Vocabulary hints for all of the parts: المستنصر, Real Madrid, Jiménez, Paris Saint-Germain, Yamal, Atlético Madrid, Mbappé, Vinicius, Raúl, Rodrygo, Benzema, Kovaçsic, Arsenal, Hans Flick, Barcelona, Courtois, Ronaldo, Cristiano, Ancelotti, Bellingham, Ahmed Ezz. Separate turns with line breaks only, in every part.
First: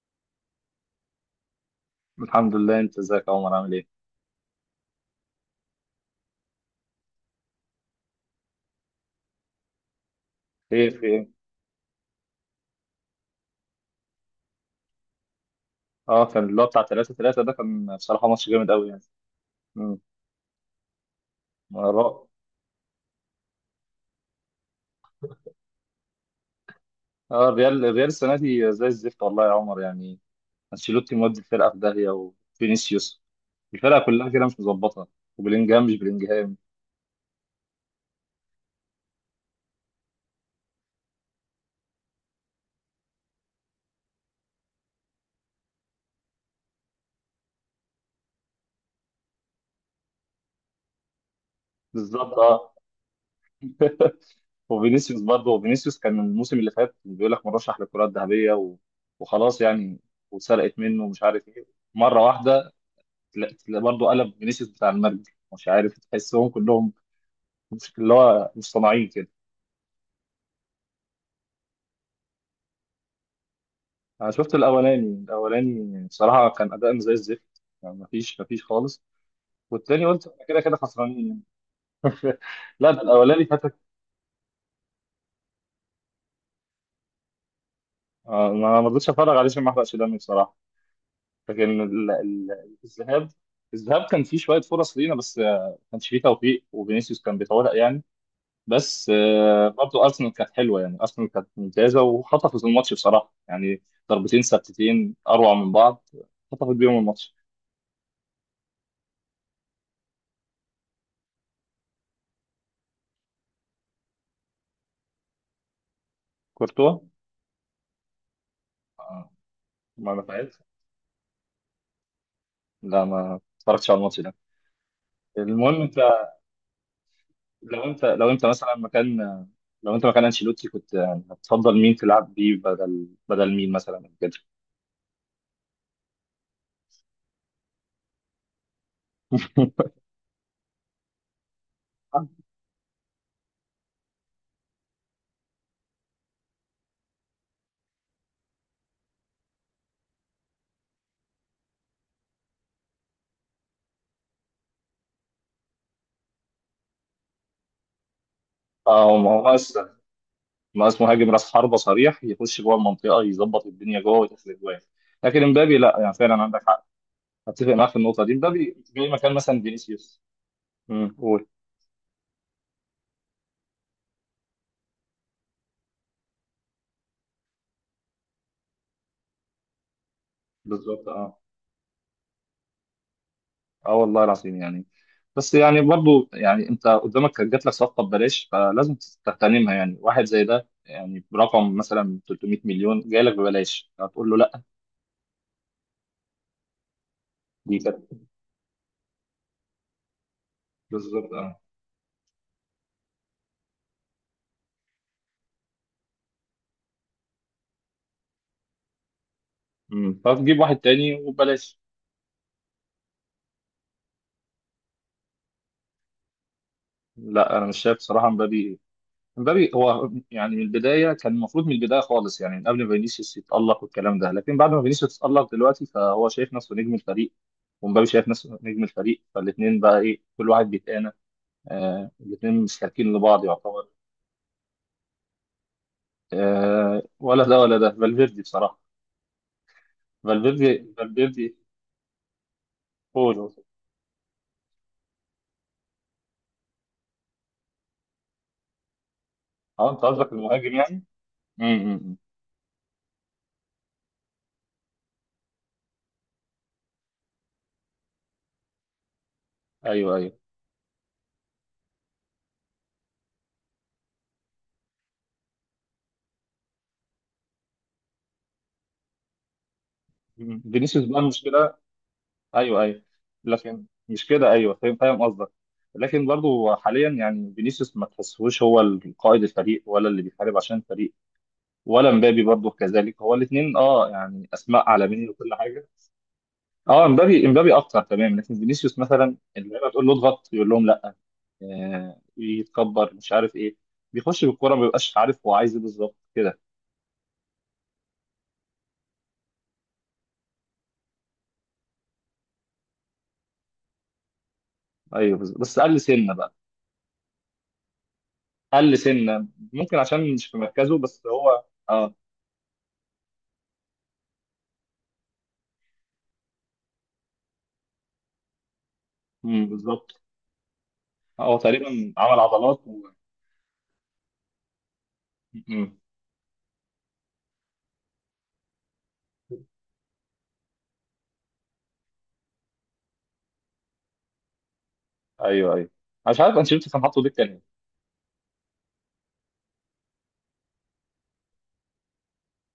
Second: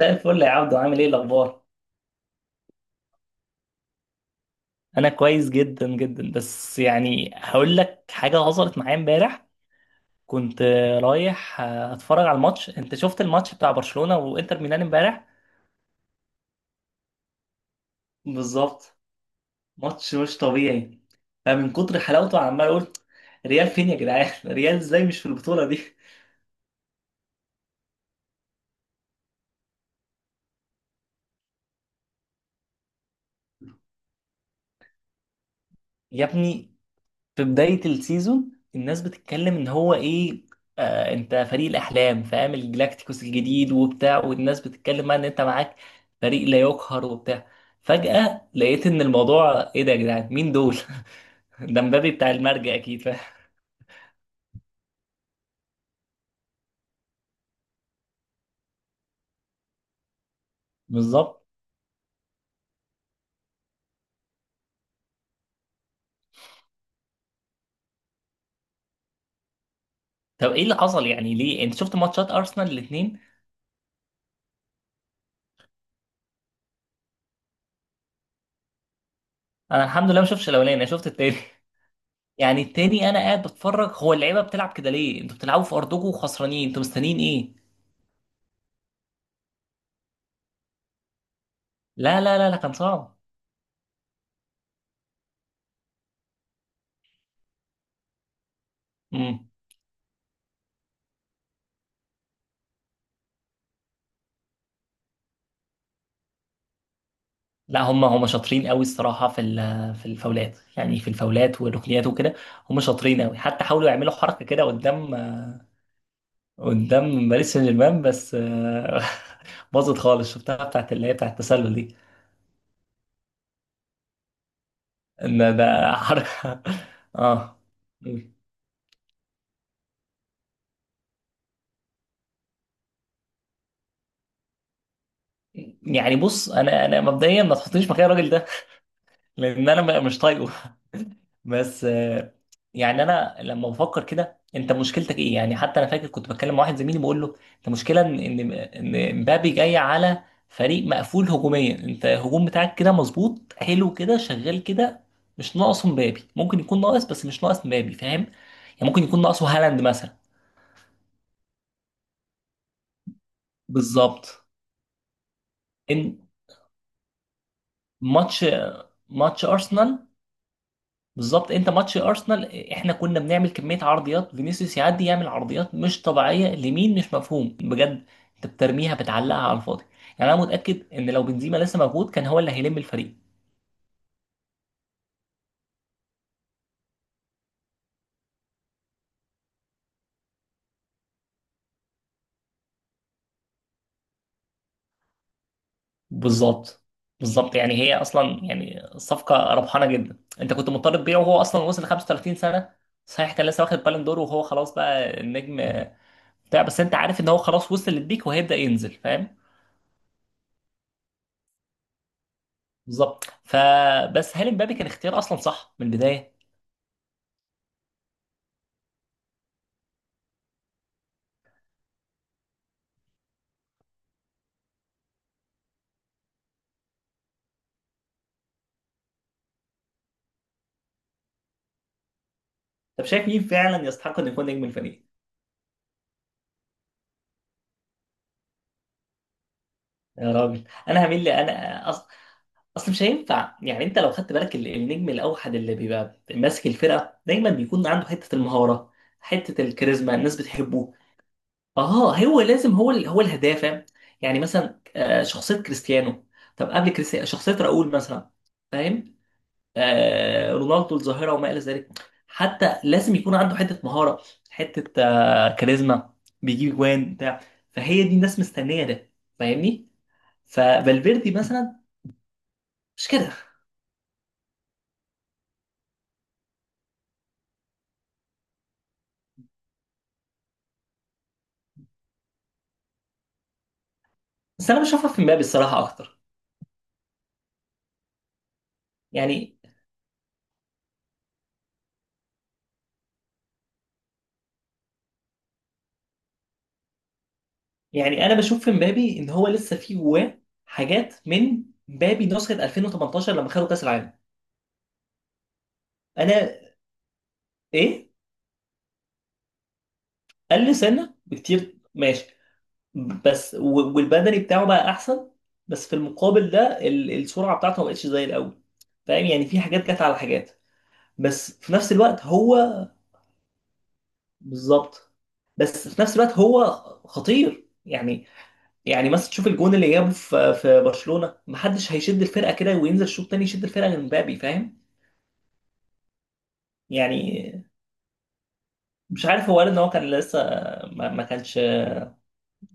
زي الفل يا عبدو، عامل ايه الاخبار؟
الحمد لله، انت ازيك يا عمر؟ عامل ايه؟
انا كويس جدا جدا، بس يعني هقول لك حاجه حصلت معايا امبارح. كنت
خير، في ايه؟
رايح اتفرج على الماتش. انت شفت الماتش بتاع برشلونه وانتر ميلان امبارح؟
اه، كان اللي هو بتاع 3-3 ده كان بصراحه ماتش جامد قوي
بالظبط.
يعني. امم.
ماتش مش طبيعي، فمن كتر
اه،
حلاوته عمال اقول ريال فين يا جدعان، ريال ازاي مش في البطوله دي؟
الريال السنه دي زي الزفت والله يا عمر يعني. انشيلوتي مودي الفرقه في داهيه، وفينيسيوس، الفرقه كلها كده مش مظبطه، وبلينجهام مش
يا
بلينجهام.
ابني، في بداية السيزون الناس بتتكلم ان هو ايه، آه انت فريق الاحلام، فاهم، الجلاكتيكوس الجديد وبتاع، والناس بتتكلم بقى ان انت معاك فريق لا يقهر وبتاع. فجأة لقيت ان الموضوع ايه ده يا جدعان، مين دول؟ ده مبابي بتاع
بالظبط اه.
المرجع اكيد، فاهم.
وفينيسيوس برضه، وفينيسيوس كان الموسم اللي فات بيقول لك مرشح للكره الذهبيه وخلاص يعني، واتسرقت منه ومش
بالظبط.
عارف ايه مره واحده. برضه قلب فينيسيوس بتاع المرج، مش عارف تحسهم كلهم مش اللي هو مصطنعين كده.
طب ايه اللي حصل يعني؟ ليه؟ انت شفت ماتشات ارسنال الاثنين؟
انا شفت الاولاني بصراحه كان اداء زي الزفت يعني، مفيش خالص.
انا
والتاني
الحمد لله ما
قلت احنا
شفتش
كده
الاولاني،
كده
انا شفت
خسرانين
التاني.
يعني.
يعني
لا، ده
التاني انا قاعد
الاولاني فاتك.
بتفرج، هو اللعيبه بتلعب كده ليه، انتوا بتلعبوا في ارضكم وخسرانين، انتوا مستنيين ايه؟
ما رضيتش اتفرج عليه عشان ما احرقش دمي بصراحه. لكن
لا لا لا لا، كان صعب.
الذهاب كان فيه شويه فرص لينا، بس ما كانش فيه توفيق، وفينيسيوس كان بيتورق يعني. بس
مم.
برضه ارسنال كانت حلوه يعني، ارسنال كانت ممتازه وخطفت الماتش بصراحه يعني. ضربتين ثابتتين اروع من بعض، خطفت بيهم الماتش.
لا، هم شاطرين قوي الصراحه في في الفاولات، يعني في الفاولات والركنيات وكده. هم شاطرين قوي، حتى حاولوا يعملوا حركه كده قدام،
كورتوا
قدام باريس سان جيرمان، بس
آه،
باظت
ما
خالص،
نفعتش.
شفتها بتاعت اللي هي بتاعت التسلل دي.
لا، ما اتفرجتش على الماتش ده.
ان
المهم
ده
انت،
حركه. اه.
لو انت لو انت مثلا مكان لو انت مكان انشيلوتي، كنت يعني هتفضل مين تلعب بيه بدل مين مثلا كده؟
يعني بص، انا مبدئيا ما تحطنيش مكان الراجل ده. لان انا مش طايقه. بس يعني انا لما بفكر كده، انت مشكلتك ايه يعني؟ حتى انا فاكر كنت بتكلم مع واحد زميلي بقول له: انت مشكله ان ان إن مبابي جاي على فريق مقفول هجوميا، انت الهجوم بتاعك كده مظبوط حلو كده شغال كده. مش ناقصه مبابي، ممكن يكون ناقص، بس مش ناقص مبابي، فاهم يعني. ممكن
اه،
يكون
ما هو
ناقصه هالاند
اصلا
مثلا.
ما اسمه مهاجم راس حربة صريح يخش جوه المنطقه يظبط الدنيا جوه
بالظبط
ويدخل اجوان، لكن امبابي لا. يعني
ان.
فعلا عندك حق، اتفق معاك في النقطه دي،
ماتش
امبابي جاي مكان
ماتش
مثلا
ارسنال.
فينيسيوس. قول.
بالظبط، انت ماتش ارسنال، احنا كنا بنعمل كميه عرضيات، فينيسيوس يعدي يعمل عرضيات مش طبيعيه لمين؟ مش مفهوم بجد. انت بترميها بتعلقها على الفاضي. يعني انا متاكد
بالظبط
ان لو
اه.
بنزيما لسه موجود كان هو اللي هيلم الفريق.
اه والله العظيم يعني. بس يعني برضو يعني انت قدامك كانت جات لك صفقه ببلاش، فلازم تغتنمها يعني. واحد زي ده يعني برقم مثلا 300 مليون جاي لك ببلاش، هتقول له لا؟
بالظبط. بالظبط، يعني
دي
هي
كانت
اصلا يعني صفقه ربحانه جدا، انت كنت مضطر تبيعه،
بالظبط
وهو
اه.
اصلا وصل 35 سنه. صحيح كان لسه واخد بالون دور، وهو خلاص بقى النجم بتاع. بس انت عارف ان هو خلاص وصل للبيك وهيبدا ينزل، فاهم.
امم. فتجيب واحد تاني وببلاش.
بالظبط، فبس هل امبابي كان اختيار اصلا صح من البدايه؟
لا، انا مش شايف صراحه. مبابي، مبابي هو يعني من البدايه كان المفروض، من البدايه خالص يعني، من قبل ما فينيسيوس يتالق والكلام ده، لكن بعد ما فينيسيوس اتالق دلوقتي، فهو شايف نفسه نجم الفريق، ومبابي شايف نفسه نجم الفريق، فالاثنين بقى ايه، كل واحد بيتقانى. آه، الاثنين
طب
مشتركين
شايف مين
لبعض
فعلا
يعتبر.
يستحق انه يكون نجم الفريق؟
آه، ولا ده ولا ده، فالفيردي بصراحة.
يا راجل،
فالفيردي،
انا هميل لي،
فالفيردي.
اصل مش
قول، قول.
هينفع، يعني انت لو خدت بالك النجم الاوحد اللي بيبقى ماسك الفرقه دايما بيكون عنده حته المهاره، حته
اه، انت
الكاريزما،
قصدك
الناس
المهاجم
بتحبه.
يعني؟
اه،
امم.
هو لازم هو الهداف، فاهم؟ يعني مثلا شخصيه كريستيانو. طب قبل كريستيانو شخصيه راؤول مثلا، فاهم.
ايوه، ايوه.
رونالدو الظاهره، وما الى ذلك. حتى لازم يكون عنده حته مهاره، حته كاريزما. بيجيب جوان بتاع، فهي دي الناس مستنيه ده، فاهمني.
مم. فينيسيوس بقى
ففالفيردي
المشكلة.
مثلا،
ايوه، ايوه.
مش كده؟
لكن مش كده، ايوه، فاهم، فاهم قصدك. لكن برضه حاليا يعني فينيسيوس ما تحسهوش هو قائد الفريق، ولا اللي بيحارب عشان الفريق، ولا مبابي برضه كذلك. هو الاثنين اه يعني
بس انا
اسماء
بشوفها في
عالمية
مبابي
وكل
الصراحه
حاجة.
اكتر،
اه، امبابي، امبابي اكتر تمام. لكن فينيسيوس مثلا
يعني.
اللعيبه تقول له اضغط يقول لهم لا. يتكبر مش عارف ايه، بيخش بالكوره ما بيبقاش عارف هو عايز ايه بالظبط كده.
يعني انا بشوف في مبابي ان هو لسه في جواه حاجات من مبابي نسخه 2018 لما خدوا كاس العالم.
ايوه، بالظبط. بس قل سنه بقى،
انا. ايه.
قل سنه ممكن عشان مش في
قل
مركزه،
سنه
بس هو
بكتير،
اه.
ماشي. بس والبدني بتاعه بقى احسن. بس في المقابل ده، السرعه بتاعته ما بقتش زي الاول. فاهم يعني، في
مم،
حاجات جت على
بالظبط.
حاجات. بس
هو
في نفس
تقريبا
الوقت
عمل
هو.
عضلات
بالظبط. بس
مم.
في نفس الوقت هو خطير يعني. يعني مثلا تشوف الجون اللي جابه في برشلونه، محدش هيشد الفرقه كده وينزل شوط تاني يشد الفرقه غير مبابي، فاهم
ايوه، ايوه. أنا مش عارف انشيلوتي كان حاطه دكه
يعني.
ليه.
مش عارف، هو قال ان هو كان لسه، ما كانش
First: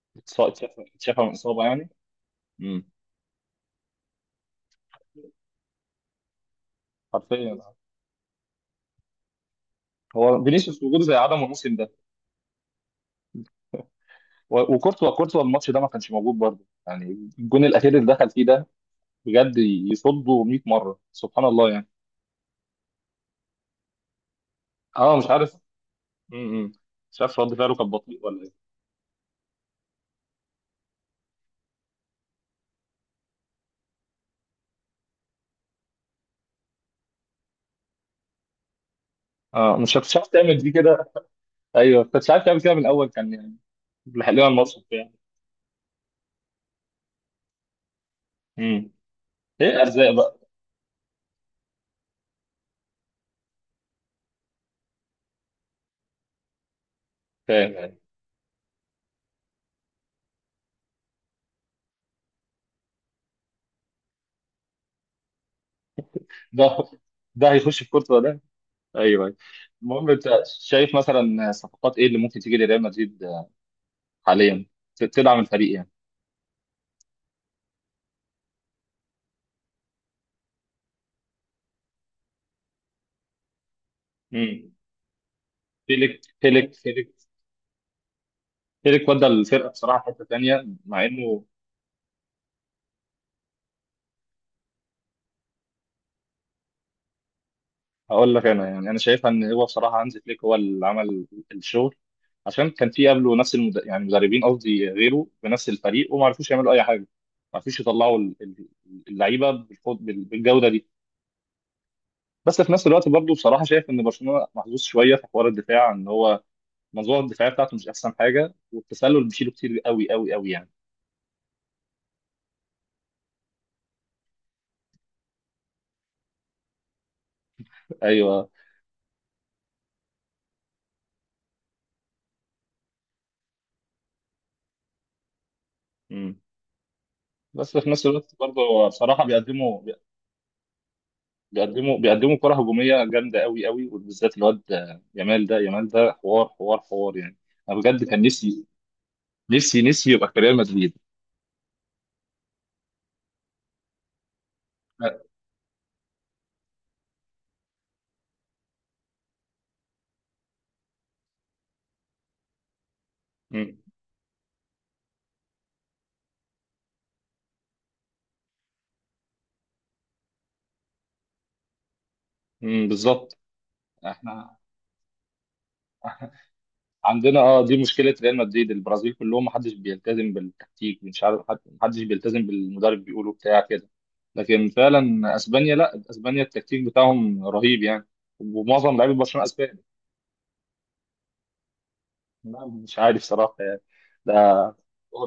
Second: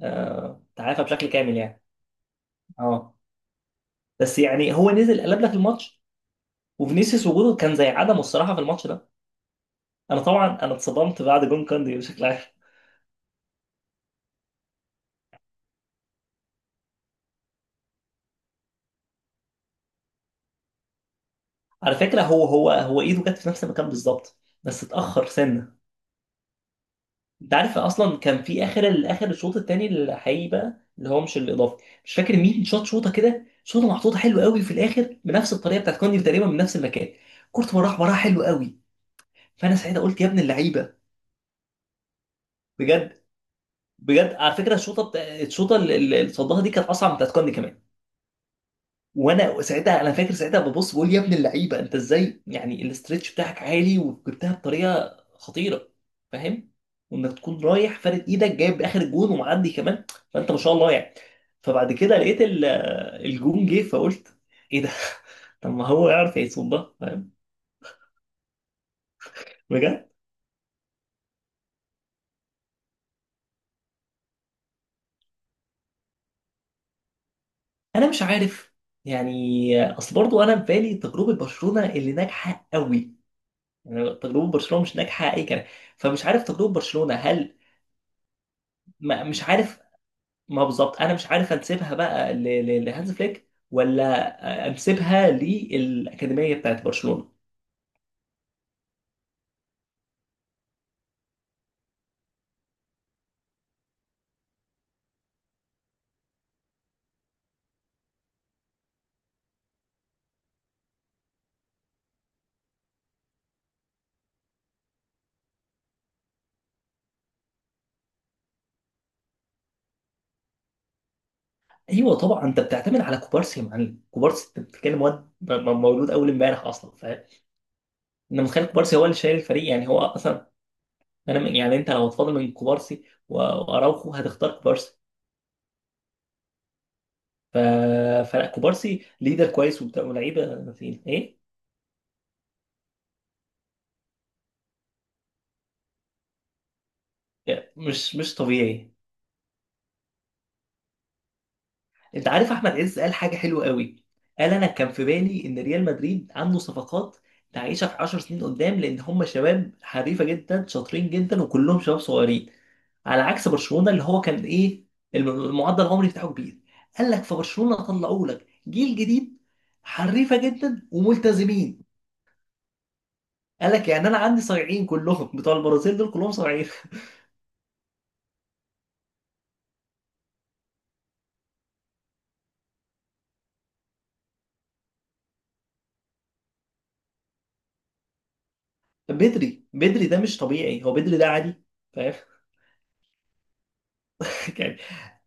اتشاف،
تعافى
اتشاف
بشكل
من
كامل
اصابه
يعني.
يعني. مم.
اه، بس يعني هو نزل قلب لك الماتش، وفينيسيوس
حرفيا.
وجوده كان زي عدمه الصراحه في الماتش ده. انا
هو
طبعا انا
فينيسيوس وجوده زي
اتصدمت
عدمه
بعد جون
الموسم ده.
كاندي بشكل عام.
وكورتوا الماتش ده ما كانش موجود برضه يعني. الجون الاخير اللي دخل فيه ده بجد يصده 100 مره، سبحان الله يعني.
على فكره، هو ايده جت في نفس المكان بالظبط، بس
اه،
اتاخر
مش عارف.
سنه.
م- م. مش عارف
انت
رد فعله
عارف
كان
اصلا،
بطيء ولا
كان في
ايه.
اخر الاخر الشوط الثاني الحقيقي بقى اللي هو مش الاضافي، مش فاكر مين شاط شوطه كده، شوطه محطوطه حلو قوي في الاخر بنفس الطريقه بتاعت كاندي تقريبا، من نفس المكان. كورت وراح وراها حلو قوي. فانا
اه، مش
ساعتها
عارف مش
قلت يا
عارف
ابن
تعمل دي
اللعيبه.
كده. ايوه، كنت عارف تعمل كده من الاول،
بجد.
كان يعني لحق
بجد،
لنا
على فكره
الماتش
الشوطه
يعني.
الشوطه اللي صدها دي كانت اصعب من بتاعت كاندي كمان.
امم
وانا
ايه
ساعتها
ارزاق
انا فاكر
بقى.
ساعتها ببص بقول: يا ابن اللعيبه، انت ازاي يعني؟ الاسترتش بتاعك عالي وجبتها بطريقه خطيره، فاهم. وانك تكون
فاهم يعني.
رايح فارد ايدك جايب اخر الجون ومعدي كمان، فانت ما شاء الله يعني. فبعد كده لقيت الجون جه فقلت: ايه ده؟ طب ما هو يعرف يصوم
ده
ده، فاهم.
ده هيخش في كورتوا ده. ايوه، أيوة. المهم
بجد.
انت شايف مثلا صفقات ايه اللي ممكن تيجي لريال مدريد حاليا تدعم الفريق يعني.
انا مش عارف يعني، اصل برضو انا في بالي تجربه برشلونه اللي ناجحه قوي، يعني تجربه
امم
برشلونه مش ناجحه اي كلام.
فيليك
فمش عارف تجربه
فيليك فيليك
برشلونه هل،
ايريك،
ما
ودى
مش
الفرقه
عارف،
بصراحه في حته
ما
تانيه
بالظبط
مع
انا مش
انه.
عارف انسبها بقى لهانز فليك ولا انسبها للاكاديميه بتاعت برشلونه.
هقول لك انا يعني، انا شايفها ان هو بصراحه هانز فليك هو اللي عمل الشغل، عشان كان في قبله نفس يعني مدربين، قصدي غيره، بنفس الفريق وما عرفوش يعملوا اي حاجه، ما عرفوش يطلعوا اللعيبه بالجوده دي. بس في نفس الوقت برضه بصراحه شايف ان برشلونه محظوظ شويه في حوار الدفاع، ان هو المنظومه الدفاعيه بتاعته مش احسن حاجه، والتسلل بيشيله كتير قوي قوي قوي يعني.
ايوه طبعا، انت بتعتمد على كوبارسي يا معلم، كوبارسي انت بتتكلم واد مولود اول امبارح اصلا، فاهم. انا
ايوه.
متخيل كوبارسي هو اللي شايل الفريق، يعني هو اصلا، انا يعني انت لو هتفاضل من كوبارسي واراوخو هتختار كوبارسي.
مم.
ف...
بس في نفس الوقت
فلا
برضه هو
كوبارسي
بصراحه
ليدر كويس ولاعيبه فين ايه،
بيقدموا كرة هجومية جامدة قوي قوي، وبالذات الواد يامال ده، يامال ده حوار، حوار حوار يعني. انا بجد
مش
كان
مش
نفسي،
طبيعي.
نفسي نفسي يبقى في ريال مدريد.
انت عارف احمد عز قال حاجه حلوه قوي، قال: انا كان في بالي ان ريال مدريد عنده صفقات تعيشها في 10 سنين قدام، لان هم شباب حريفه جدا شاطرين جدا وكلهم شباب صغيرين، على عكس
أمم،
برشلونه اللي هو كان ايه، المعدل العمري بتاعه كبير. قال لك في برشلونه طلعوا لك جيل جديد، حريفه جدا وملتزمين.
أمم، بالظبط.
قال لك يعني انا عندي
احنا
صايعين كلهم، بتوع البرازيل دول كلهم صايعين.
عندنا دي مشكلة ريال مدريد. البرازيل كلهم محدش بيلتزم بالتكتيك، مش عارف محدش بيلتزم بالمدرب بيقوله بتاع كده. لكن فعلا اسبانيا، لا، اسبانيا التكتيك بتاعهم رهيب يعني، ومعظم لعيبة برشلونة
بدري
اسبان.
بدري ده مش طبيعي، هو بدري ده عادي، فاهم.
لا، مش عارف صراحة يعني.
يعني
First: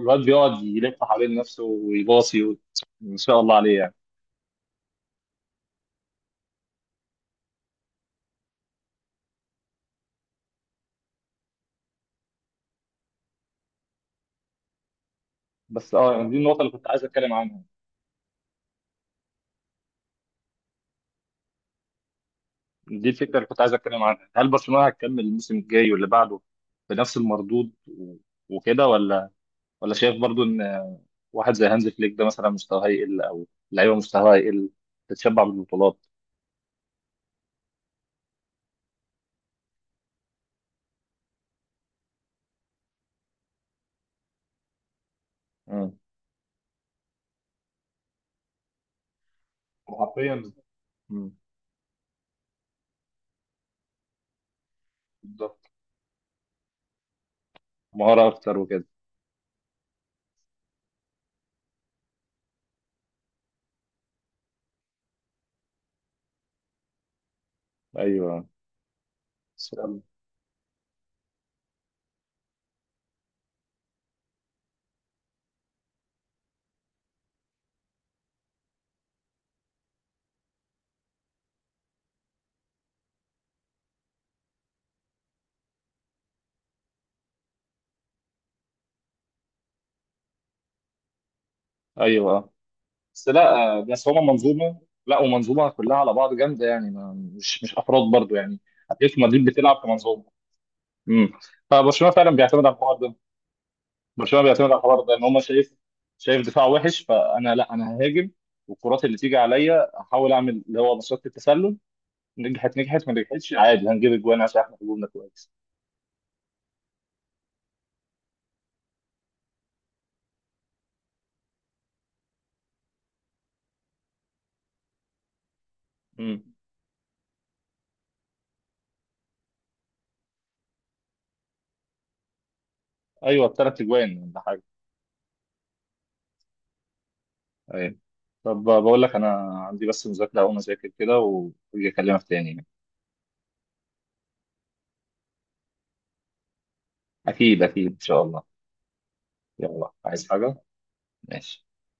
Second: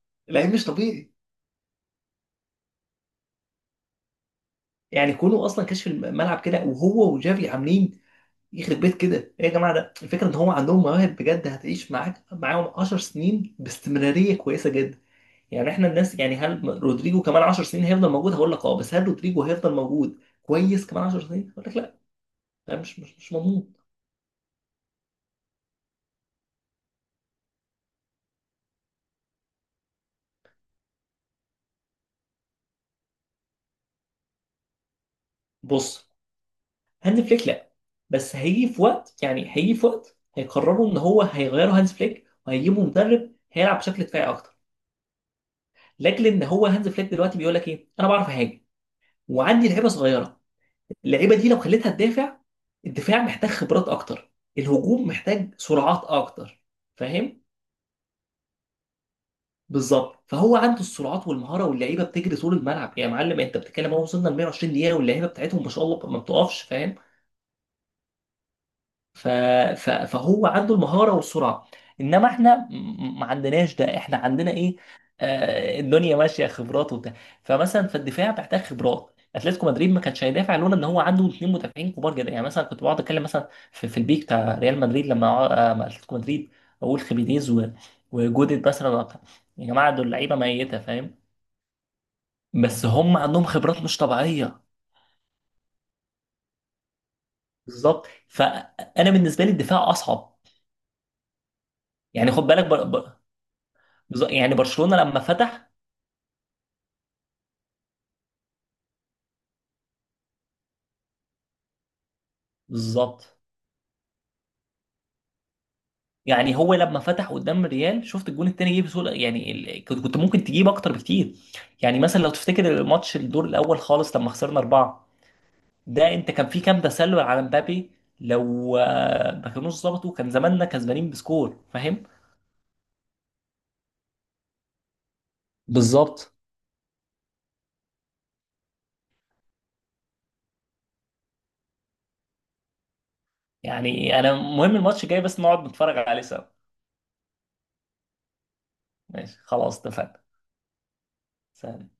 الواد
لعيب
بيقعد
مش
يلف
طبيعي.
حوالين نفسه ويباصي ان شاء الله عليه يعني.
يعني كونه اصلا كشف الملعب كده وهو وجافي عاملين يخرب بيت كده، ايه يا جماعه، ده الفكره ان هو عندهم مواهب بجد هتعيش معاك معاهم 10 سنين باستمراريه كويسه جدا. يعني احنا
بس
الناس،
يعني
يعني
دي النقطه
هل
اللي كنت عايز
رودريجو
اتكلم
كمان
عنها،
10 سنين هيفضل موجود؟ هقول لك اه. بس هل رودريجو هيفضل موجود كويس كمان 10 سنين؟ هقول لك لا. ده مش
دي
مش مش
الفكره اللي كنت
مضمون.
عايز اتكلم عنها. هل برشلونه هتكمل الموسم الجاي واللي بعده بنفس المردود وكده، ولا شايف برضو ان واحد زي هانز فليك ده مثلا مستواه هيقل، او لعيبه مستواها هيقل، تتشبع بالبطولات.
بص، هانز فليك لا، بس هيجي في وقت، يعني هيجي في وقت هيقرروا ان هو هيغيروا هانز فليك وهيجيبوا مدرب هيلعب بشكل دفاعي اكتر،
امم
لاجل ان هو هانز فليك دلوقتي بيقول لك ايه: انا بعرف اهاجم وعندي لعيبه
حرفيا.
صغيره،
امم،
اللعيبه دي لو خليتها تدافع، الدفاع محتاج خبرات اكتر، الهجوم محتاج
بالظبط.
سرعات اكتر، فاهم.
مهاره اكتر وكده.
بالظبط، فهو عنده السرعات والمهاره، واللعيبه بتجري طول الملعب يا معلم، انت بتتكلم اهو وصلنا ل 120 دقيقه واللعيبه بتاعتهم ما شاء الله ما بتقفش، فاهم.
ايوه.
ف...
سلام.
فهو عنده المهارة والسرعة. انما احنا ما عندناش ده، احنا عندنا ايه؟ الدنيا ماشية خبرات وبتاع. فمثلا في الدفاع محتاج خبرات، اتلتيكو مدريد ما كانش هيدافع لولا ان هو عنده اثنين مدافعين كبار جدا، يعني مثلا كنت بقعد اتكلم مثلا في، البيك بتاع ريال مدريد لما مع اتلتيكو مدريد، اقول خيمينيز و... وجودت مثلا وبتاع. يا جماعة دول لعيبة ميتة، فاهم.
ايوه.
بس هم
بس
عندهم
لا
خبرات مش
بس هما
طبيعية.
منظومه. لا، ومنظومه كلها على بعض جامده يعني، ما مش افراد
بالظبط،
برضو يعني.
فانا
اتلتيكو مدريد
بالنسبة لي
بتلعب
الدفاع
كمنظومه.
اصعب.
امم فبرشلونه
يعني
فعلا
خد بالك،
بيعتمد على الحوار ده. برشلونه
يعني
بيعتمد على
برشلونة
الحوار ده،
لما
ان هما
فتح.
شايف دفاع وحش، فانا لا، انا ههاجم. والكرات اللي تيجي عليا احاول اعمل اللي هو مصيده التسلل، نجحت نجحت ما
بالظبط،
نجحتش عادي هنجيب اجوان عشان احنا هجومنا كويس.
يعني هو لما فتح قدام الريال شفت الجون التاني جه بسهولة، يعني كنت ممكن تجيب اكتر بكتير. يعني مثلا لو تفتكر الماتش الدور الاول خالص لما خسرنا اربعة، ده انت كان
امم.
في كام تسلل على مبابي؟ لو ما كانوش ظبطوا كان زماننا كسبانين بسكور، فاهم.
ايوه، الثلاث اجوان ولا حاجه.
بالظبط.
ايوه. طب بقول لك انا عندي بس مذاكره، اقوم اذاكر كده واجي اكلمك تاني يعني.
يعني انا مهم الماتش جاي، بس نقعد نتفرج عليه سوا.
اكيد، اكيد ان شاء الله.
ماشي خلاص
يلا،
اتفقنا.
عايز حاجة؟ ماشي.
سلام.